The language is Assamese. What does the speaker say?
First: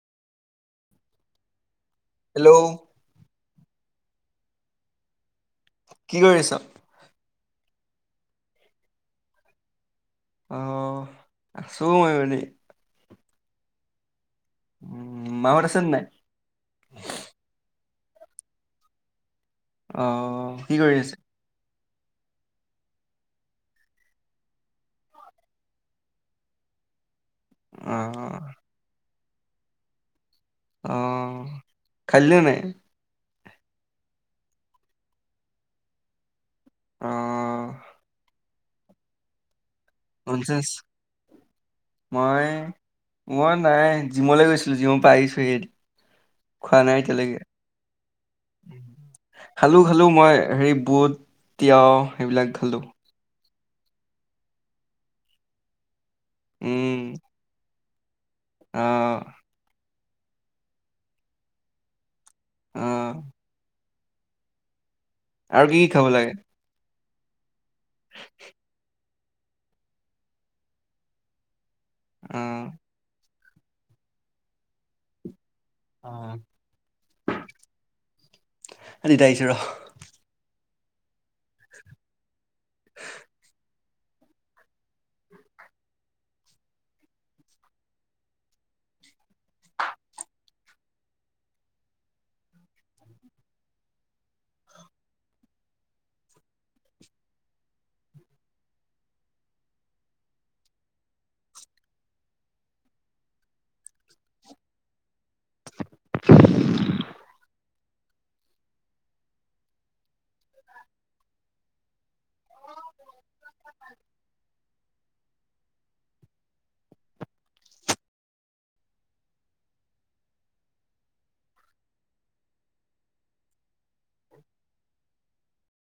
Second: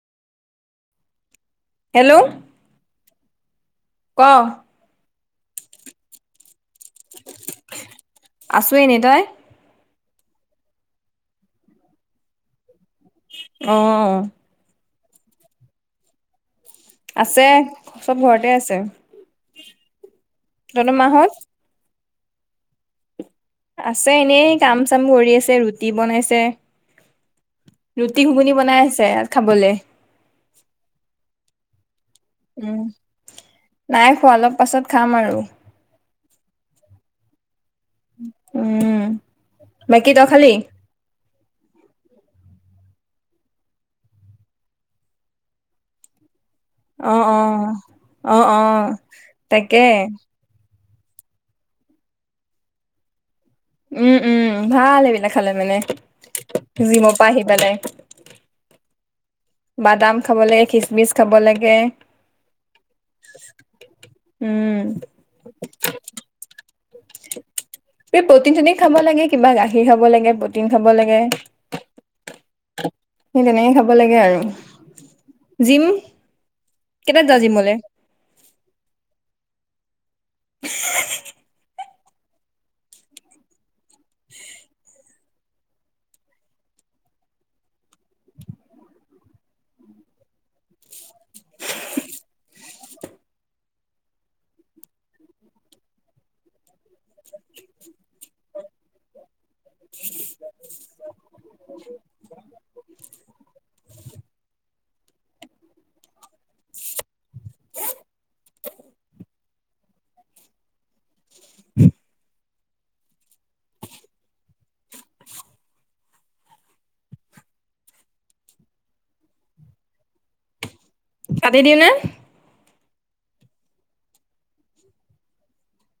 হেল্ল'। হেল্ল'। ক'। কি কৰি আছোঁ? আছোঁ এনে তই? অ আছোঁ মইও এনে। অ'। উম' মাহত আছেন নাই? আছে, চব ঘৰতে আছে। অ'। তহঁতৰ মাহত? আছে এনেই কাম চাম কৰি আছে, ৰুটি বনাইছে। ৰুটি অহ ঘুগুনি বনাই আছে, খাবলে। অ'। উম' নাই খোৱা অলপ পাছত খাম আৰু। অ' উম'। বাকী তই খালি ননচেন্স, মই মই নাই জিমলৈ গৈছিলোঁ, জিমৰ পৰা আহিছোহে। খোৱা নাই অ' এতিয়ালৈকে। অ', অ' অ'। খালো তাকে খালো, মই হেৰি বুট তিয়হ সেইবিলাক খালো। উম' উম', ভাল সেইবিলাক খালে মানে, জিম পা আহি পেলাই। অ'। বাদাম খাব লাগে, খিচমিচ খাব লাগে। অ'। উম'। আৰু কি কি খাব লাগে? এ প্ৰটিন চতিন খাব লাগে, কিবা গাখীৰ খাব লাগে, প্ৰটিন খাব লাগে। অ'। সেই তেনেকে খাব লাগে আৰু। জিম, অহ কেইটাত যায় জিমলে। এ দিতা আহিছে ৰহ। [unintelligible] [unintelligible] [unintelligible] [inaudible] কাটি দিওঁ নে?